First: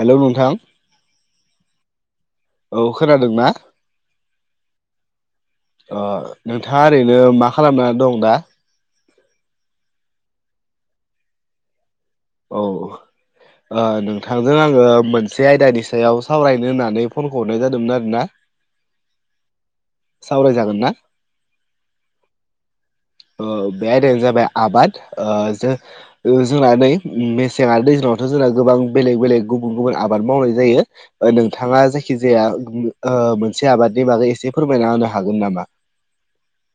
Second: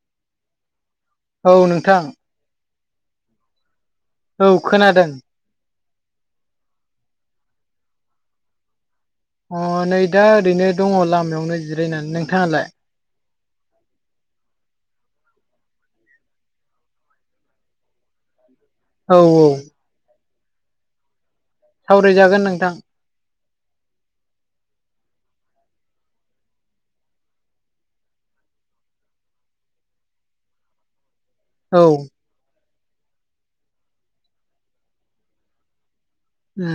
Hello नोंथां। औ नोंथां। औ खोनादों ना? औ खोनादों। अ नोंथाङा ओरैनो मा खालामनानै दं दा? अ नै दा ओरैनो दङ लामायावनो जिरायनानै। औ। नोंथाङालाय आ नोंथांजों आङो मोनसे आयदानि सायाव सावरायनो होननानै फनखौ हरनाय जादोंमोन आरो ना। औ औ। सावराय जागोन ना? सावराय जागोन नोंथां। ओ आयदायानो जाबाय आबाद। ओ जों ओ जोंना नै मेसें आरो दैज्लाङावथ' जोंना गोबां बेलेग बेलेग गुबुन गुबुन आबाद मावनाय जायो। औ नोंथाङा जायखिजाया ओ मोनसे आबादनि बागै एसे फोरमायना होनो हागोन नामा? ओ।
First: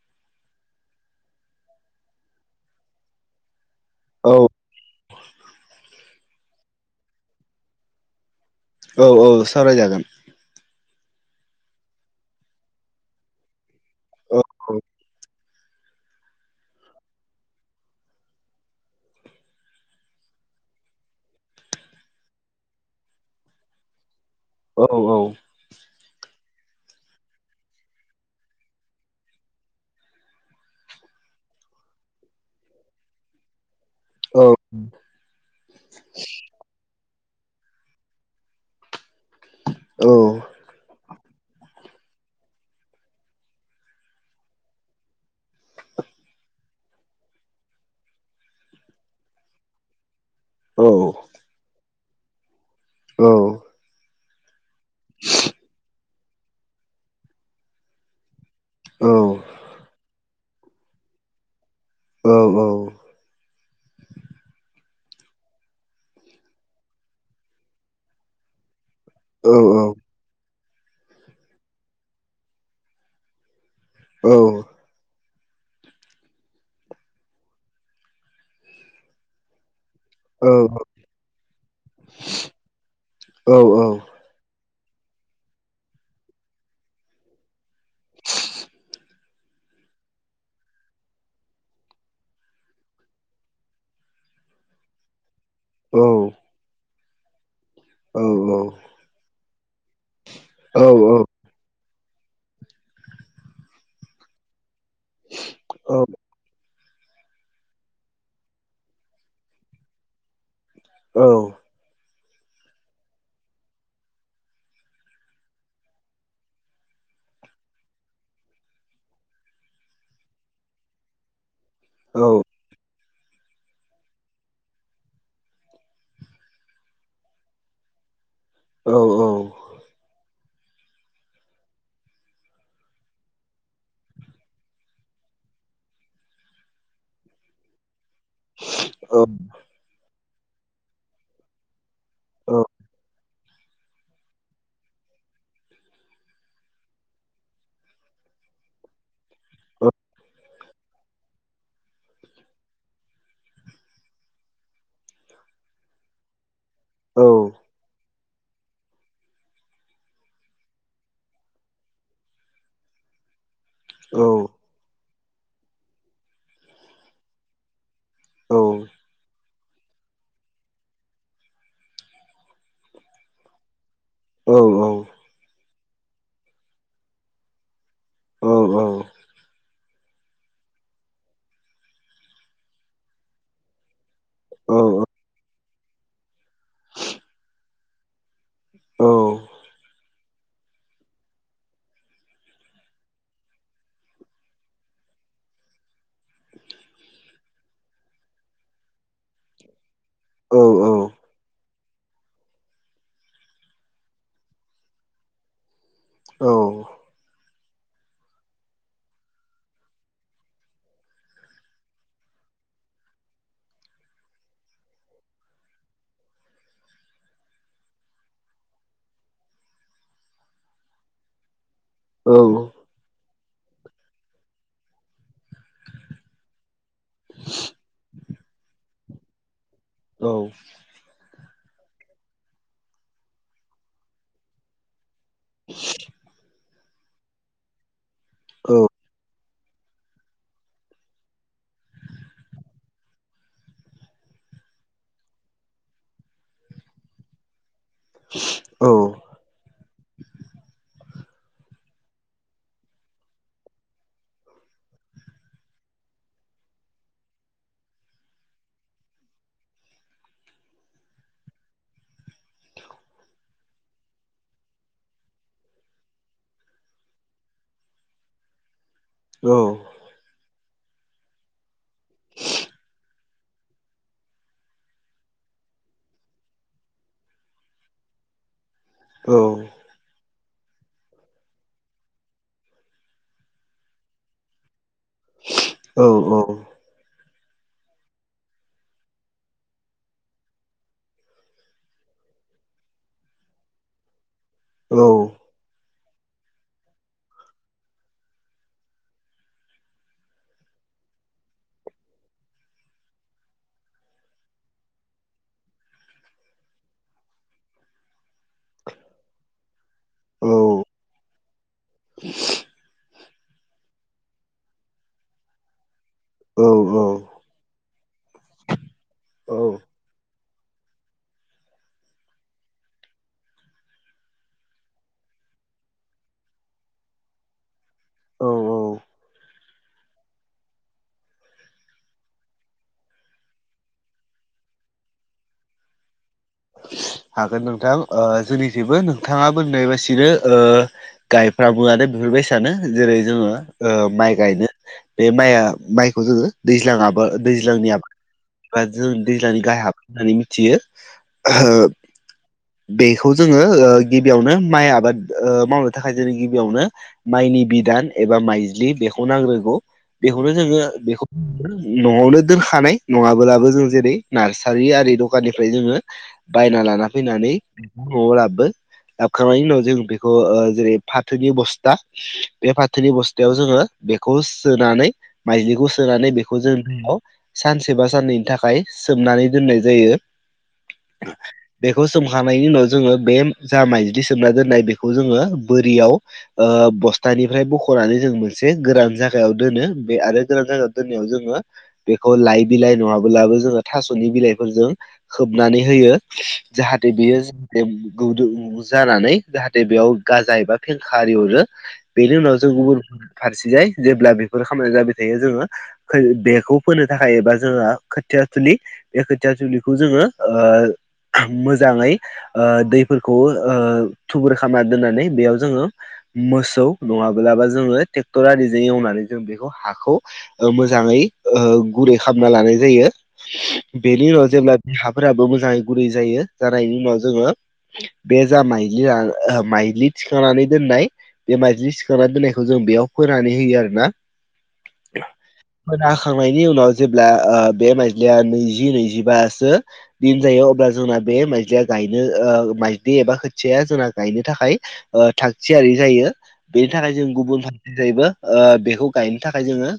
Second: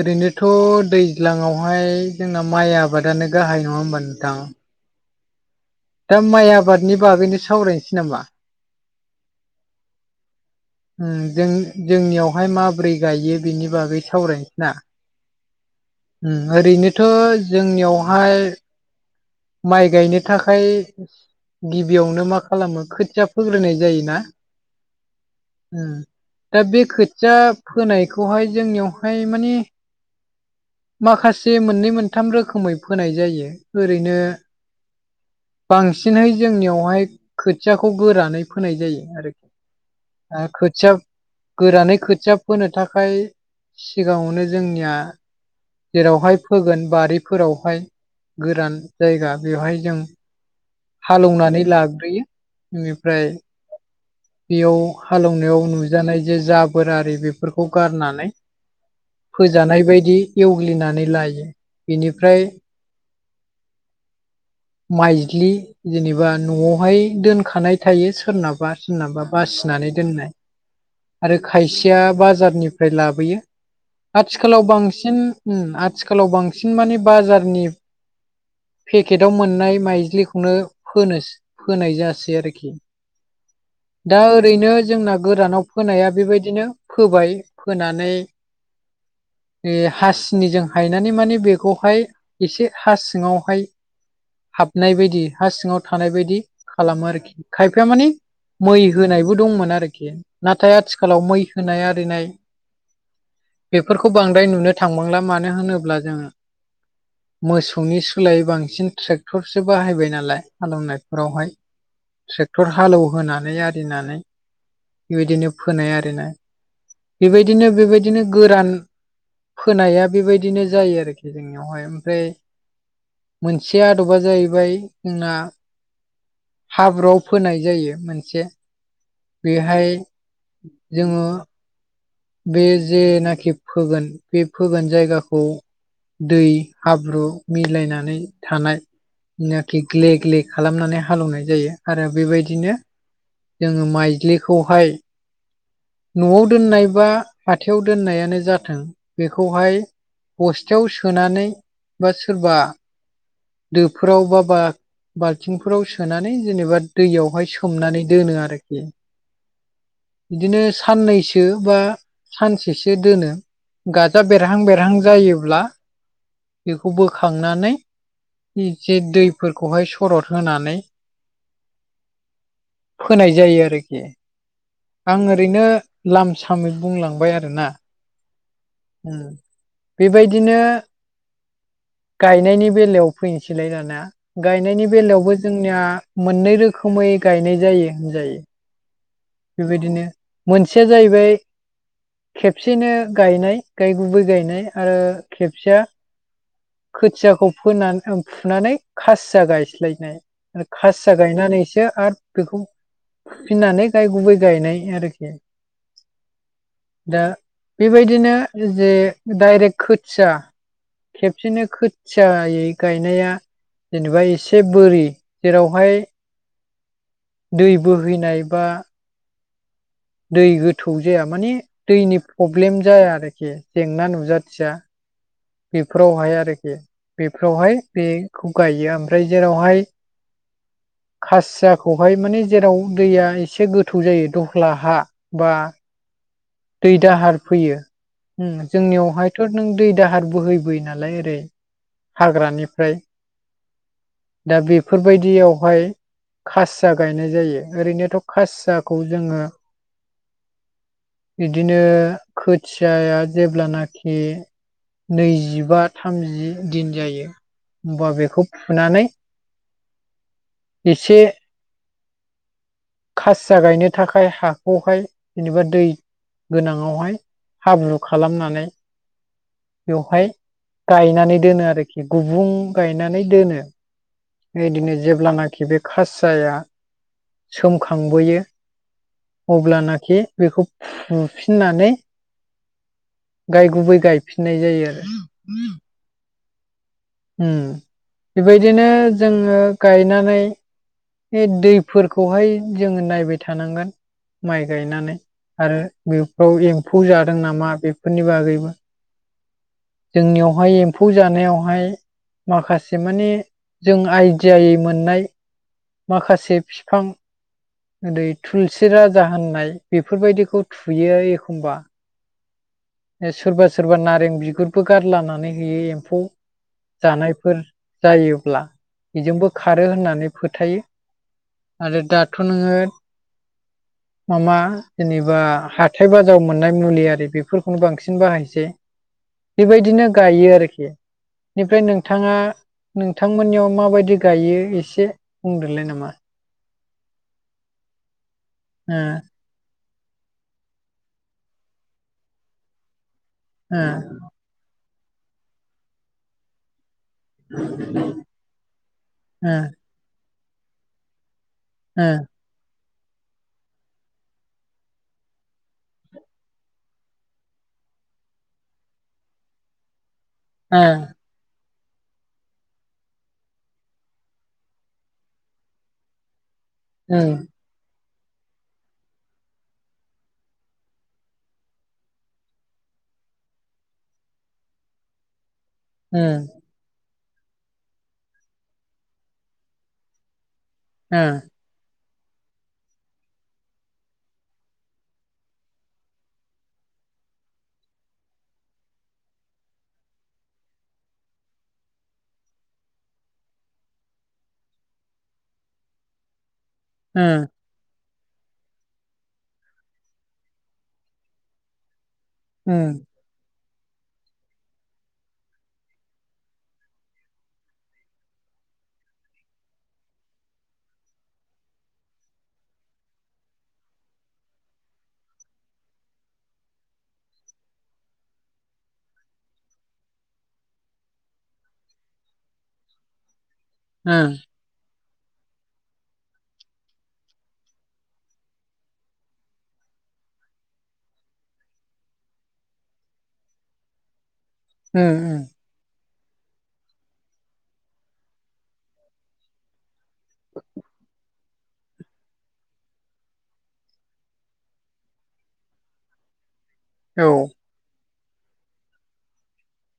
ओरैनोथ' दैज्लाङावहाय जोंना माइ आबादानो गाहाय नङा होनोमबा औ नोंथां। दा माइ आबादनि बागैनो सावरायनोसै नामा? औ औ सावराय जागोन। जों जोंनियावहाय माब्रै गायो बेनि बागै औ सावरायनोसै ना? औ ओ ओरैनोथ' जोंनियावहाय माइ गायनो थाखाय गिबियावनो मा खालामो खोथिया फोग्रोनाय जायोना? औ औ। ओ दा बे खोथिया फोनायखौहाय जोंनियावहाय मानि माखासे मोननै मोनथाम रोखोमै फोनाय जायो ओरैनो औ बांसिनहै जोंनियावहाय खोथियाखौ गोरानै फोनाय जायो आरोखि। दा खोथिया गोरानै खोथिया फोनो थाखाय सिगाङावनो जोंनिया जेरावहाय फोगोन बारिफोरावहाय गोरान जायगा बेवहाय जों औ हालौनानै लाग्रोयो बेनिफ्राय औ औ बेयाव हालौनायाव नुजानाय जे जाबोरारि बेफोरखौ गारनानै। औ फोजानाय बायदि एवग्लिनानै लायो बेनिफ्राय औ [inaudible] माइज्लि जेनेबा न'आवहाय दोनखानाय थायो सोरनाबा सोरनाबा बासिनानै दोननाय। आरो खायसेया बाजारनिफ्राय लाबोयो आथिखालाव बांसिन ओ आथिखालाव बांसिन माने बाजारनि पेकेटाव मोननाय माइज्लिखौनो फोनो फोनाय जासै आरखि। औ औ। दा ओरैनो जोंना गोरानाव फोनाया बेबायदिनो फोबाय। फोनानै हास सिनिजों हायनानै माने बेखौहाय एसे हा सिङावहाय हाबनाय बायदि हा सिङाव थानाय बायदि खालामो आरोखि। खायफाया मानि मै होनायबो दंमोन आरोखि। नाथाय आथिखालाव मै होनाय आरिनाय बेफोरखौ बांद्राय नुनो थांबांला। मानो होनोब्ला जों मोसौनि सोलायै बांसिन ट्रेक्टरसो बाहायबाय नालाय हालेवनाय। फोरावहाय ट्रेक्टर हालेवहोनानै आरिनानै। बेबायदिनो फोनाय आरोना बेबायदिनो बेबायदिनो गोरान फोनाया बेबायदिनो जायो आरोखि जोंनियावहाय ओमफ्राय मोनसे आदबा जाहैबाय जोंना हाब्रुआव फोनाय जायो मोनसे औ औ बेहाय जोङो बे जेनाखि फोगोन बे फोगोन जायगाखौ दै हाब्रु मिलायनानै थानाय ग्ले ग्ले खालामनानै हालेवनाय जायो आरो बेबायदिनो जोङो माइज्लिखौहाय न'आव दोननाय बा हाथायाव दोननायानो जाथों बेखौहाय बस्थायाव सोनानै बा सोरबा दोफोराव बा बा बाल्थिंफोराव सोनानै जेनेबा दैयावहाय सोमनानै दोनो आरोखि बिदिनो साननैसो बा सानसेसो दोनो गाजा बेरहां बेरहां जायोब्ला बेखौ बोखांनानै औ एसे दैफोरखौहाय सरद होनानै फोनाय जायो आरोखि औ औ आं ओरैनो लाम सामै बुंलांबाय आरोना उम बेबायदिनो गायनायनि बेलायाव फैनोसैलाय दाना गायनायनि बेलायावबो जोंनिया मोननै रोखोमै गायनाय जायो होनजायो औ बेबायदिनो मोनसेया जाहैबाय खेबसेनो गायनाय गाय गुबै गायनाय आरो खेबसेया खोथियाखौ फोन फुनानै खासिया गायस्लायनाय आरो खासिया गायनानैसो आरो बेखौ फुफिनानै गाय गुबै गायनाय आरोखि औ दा बेबायदिनो जे दडाइरेक्ट खोथिया खेबसेनो खोथियायै गायनाया जेनेबा एसे बोरि जेरावहाय दै बोहैनाय बा दै गोथौ जाया माने दैनि प्रब्लेम जाया आरोखि जेंना नुजाथिया बेफोरावहाय आरोखि। बेफोरावहाय बेखौ गायो ओमफ्राय जेरावहाय औ खासियाखौहाय माने जेराव दैया एसे गोथौ जायो दला हा बा दै दाहार फैयो जोंनियावहायथ' नों दै दाहार बोहैबोयो नालाय ओरै हाग्रानिफ्राय दा बेफोरबायदियावहाय खासिया गायनाय जायो ओरैनोथ' खासियाखौ जोङो बिदिनो खोथियाया जेब्लानाखि नैजिबा थामजि दिन जायो होमबा बेखौ फुनानै एसे खासिया गायनो थाखाय हाखौहाय जेनेबा दै गोनाङावहाय हाब्रु खालामनानै औ बेवहाय गायनानै दोनो आरोखि। गुबुं गायनानै दोनो इदिनो जेब्लानाखि बे खासियाया सोमखांबोयो अब्लानाखि बेखौ फुफिननानै गाय गुबै गायफिननाय जायो आरो औ औ। बेबायदिनो जोङो गायनानै बे दैफोरखौहाय जोङो नायबाय थानांगोन माइ गायनानै। आरो बेफोराव एम्फौ जादों नामा बेफोरनि बागैबो जोंनियावहाय एम्फौ जानायावहाय माखासे माने जों आइडियायै मोननाय माखासे बिफां ओरै थुलसि राजा होननाय बेफोरबायदिखौ थुयो एखमबा। [inaudible] ओ सोरबा सोरबा नारें बिगुरबो गारलानानै होयो एम्फौ जानाय फोर जायोब्ला बेजोंबो खारो होननानै फोथायो आरो दा थ' नोङो [unintelligible] माबा जेनेबा हाथाय बाजाराव मोननाय मुलिआरि बेफोरखौनो बांसिन औ बाहायसै। औ बेबायदिनो गायो आरोखि। बेनिफ्राय नोंथाङा, नोंथांमोननियाव माबायदि गायो एसे बुंदोलाय नामा? हागोन नोंथां ओ जोंनिखैबो ओ नोंथाङा होननाय बायसिनो ओ गायफ्रामो आरो बेफोरबायसानो जेरै जोङो ओ माइ ओ गायनो बे माइआ माइखौ जोङो दैज्लां आबा दैज्लांनि आबाद एबा जों दैज्लांनि गाहाय आबाद होननानै मिथियो‌। [unintelligible] ओ। बेखौ जोङो ओ गिबियावनो माइ आबाद ओ मावनो थाखाय जों गिबियावनो माइनि बिदान एबा माइज्लि बेखौ नांग्रोगौ। बेखौनो जोङो ओ बेखौ न'आवनो दोनखानाय, नङाबोलाबो जों जेरै नार्सारि आरि दखाननिफ्राय जोङो बायना लाना ओ फैनानै न'आव लाबो। लाबखांनायनि उनाव जों बेखौ जेरै फाथोनि बस्था बे फाथोनि बस्थायाव जोङो बेखौ सोनानै माइज्लिखौ सो सोनानै ओ बेखौ जों दैयाव सानसे बा साननैनि थाखाय सोमनानै दोननाय जायो। ओ। बेखौ सोमखांनायनि उनाव जोङो बे जा माइज्लि सोमना दोननाय, बेखौ जोङो बोरियाव ओ बस्थानिफ्राय बख'नानै जों मोनसे गोरान जायगायाव दोनो। बे आरो गोरान जायगायाव दोननायाव जोङो बेखौ लाइ बिलाइ नङाबोलाबो जोङो थास'नि बिलाइफोरजों खोबनानै होयो। जाहाथे ओ बेयो [unintelligible] जानानै जाहाथे बेयाव गाजा एबा फेंखाआरि हरो। बेनि उनाव जों ओ गुबुन फारसेजाय जेब्ला बेफोर खामानिया जाबाय थायो जोङो फोयो, बेखौ फोनो थाखाय एबा जोंहा खोथियाथिलि बे खोथिया थिलिखौ जोङो मोजाङै ओ दैफोरखौ ओ थुबुर खालामना दोननानै बेयाव जोङो मोसौ नङाब्लाबो जोङो ट्रेक्टरआरिजों एवनानै जों बेखौ हाखौ ओ मोजाङै ओ गुरै खालामना लानाय जायो। बेनि ओं उनाव जेब्ला हाफोराबो मोजाङै गुरै जायो, जानायनि उनाव जोङो बे जा माइलिया ओ माइलि थिखांनानै दोननाय बे माइज्लि सिखांना दोननायखौ जों बेयाव फोरोनानै होयो आरो ना। ओ ओम। खोना होखांनायनि उनाव जेब्ला ओ बे मायज्लिया नैजि नैजिबासो दिन जायो। अब्ला ब्ला जोंना बे माइज्लिया गायनो ओ माइज्लि एबा खोथियाया जोंना गायनो थाखाय ओ थागथियारि जायो बेनि थाखाय उम औ जों गुबुन फार सेखैबो बेखौ गायनो थाखाय जोङो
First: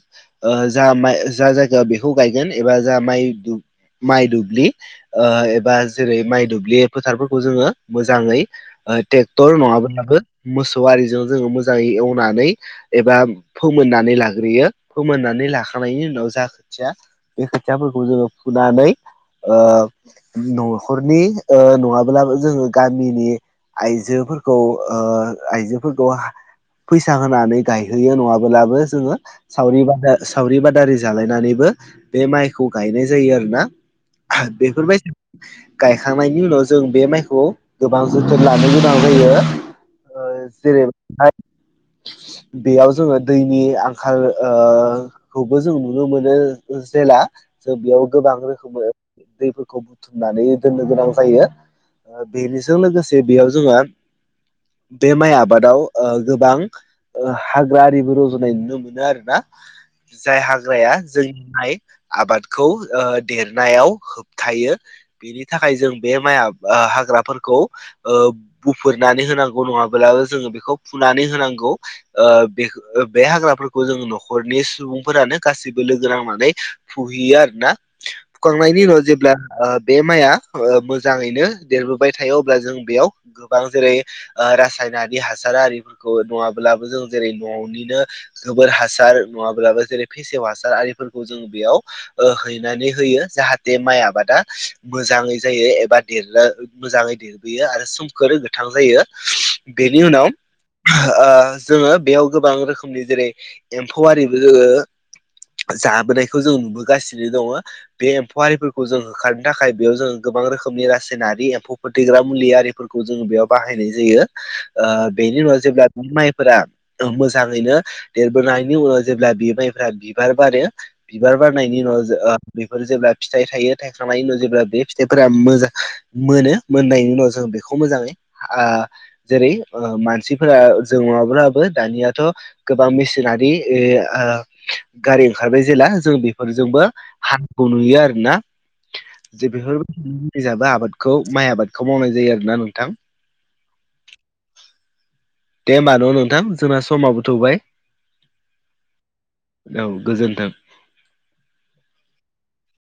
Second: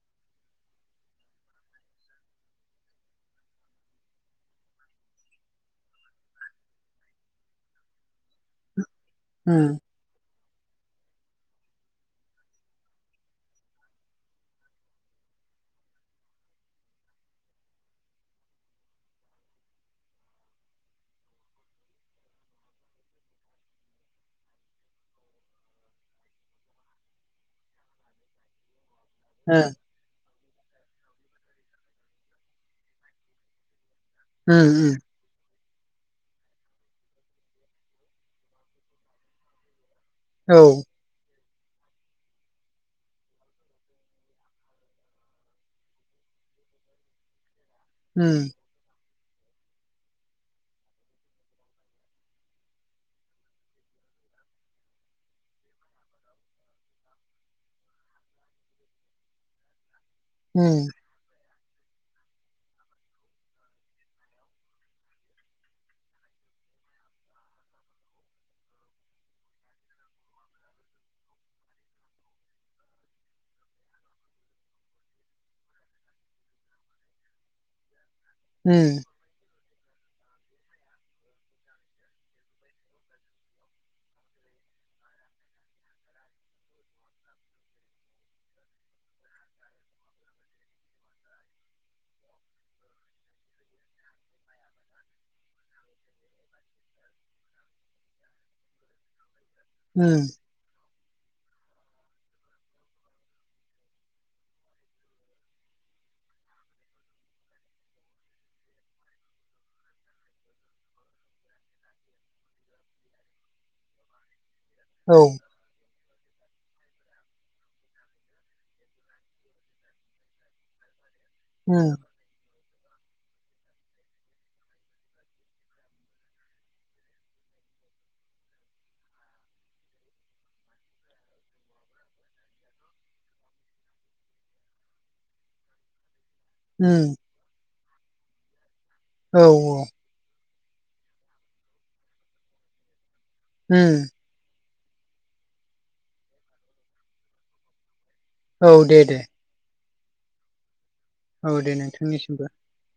ओ जा माइ जा जायगायाव बेखौ गायगोन एबा जा माइ माइ दुबलि ओ बा जेरै माइ दुब्लि फोथारफोरखौ जोङो मोजाङै ट्रेक्टर उम नङाब्लाबो मोसौ आरिजों जोङो मोजाङै एवनानै एबा फोमोननानै लाग्रोयो फोमोननानै लाखांनायनि उनाव जा खोथिया बे खोथियाफोरखौ जोङो फुनानै ओ न'खरनि ओ नङाब्लाबो जोङो गामिनि आइजोफोरखौ ओ आइजोफोरखौ हा फैसा होनानै गायहोयो नङाबोलाबो जोङो सावरि बादा सावरि बादारि जालायनानैबो बे माइखौ गायनाय जायो आरोना। बेफोरबायदि गायखांनायनि उनाव जों बे माइखौ गोबां जोथोन लानो गोनां जायो। ओ उम औ जेरै आय बेयाव जोङो दैनि आंखाल ओ खौबो जों नुनो मोनो जेला जों बेयाव गोबां उम रोखोमै दैफोरखौ थुमनानै दोननो गोनां जायो बेनिजों लोगोसे बेयाव जोंहा बे माइ आबादाव गोबां ओ हाग्रा आरिबो रज'नाय नुनो मोनो आरो ना। जाय उम हाग्राया जोंनिहाय आबादखौ देरनायाव होबथायो। बेनि थाखाय जों बे माइ आब हाग्राफोरखौ बुफुरनानै होनांगौ नङाब्लाबो जोङो बेखौ फुनानै होनांगौ। ओ बे बे हाग्राफोरखौ जों न'खरनि सुबुंफोरानो गाैबो लोगो नांनानै फुहैयो आरो ना फुखांनायनि उम उनाव जेब्ला बे माइआ मोजाङैनो देरबोबाय थायो अब्ला जों बेयाव गोबां जेरै रासायनारि हासार आरिफोरखौ नङाब्लाबो जों जेरै न'निनो गोबोर हासार नङाब्लाबो जेरै फेसेव हासार आरिफोरखौ जों बेयाव हैनानै होयो जाहाथे माइ आबादा मोजाङै जायो एबा देरनो मोजाङै देरो यो आरो समखोर गोथां जायो बेनि उम उनाव जोङो बेयाव गोबां रोखोमनि जेरै एम्फौ आरिबो जोङो जाबोनायखौ जों नुबोगासिनो दङ बे एम्फौआारिफोरखौ जों होखारनो थाखाय बेयाव जों गोबां रोखोमनि रासायनारि एम्फौ फोथेग्रा मुलि आरिफोरखौ जों बेयाव बाहायनाय जायो। औ बेनि उनाव जेब्ला नों माइफोरा मोजाङैनो देरबोनायनि उनाव जेब्ला बिमाइफोरा बिबार बारो। बिबार बारनायनि उम उनाव बेफोर जेब्ला फिथाइ थायो थाइ थांनायनि उनाव जेब्ला बे फिथाइफोरा मोजां मोनो मोननायनि उनाव जों बेखौ मोजाङै ओ जेरै मानसिफोरा जोंङाब्लाबो दानियाथ' गोबां मेसिनारि ए - ओ -गारि ओंखारबाय जेला जों बे फोरजोंबो उम हानखौ नुयो आरोना। औ जे बेफोरबायदिजाबो आबादखौ माइ आबादखौ मावनाय जायो आरो ना नोंथां। हम दे होमबा न' नोंथां जोंना समाबो थौबाय। औ दे दे। औ गोजोन्थों। औ दे नोंथांनिसिमबो।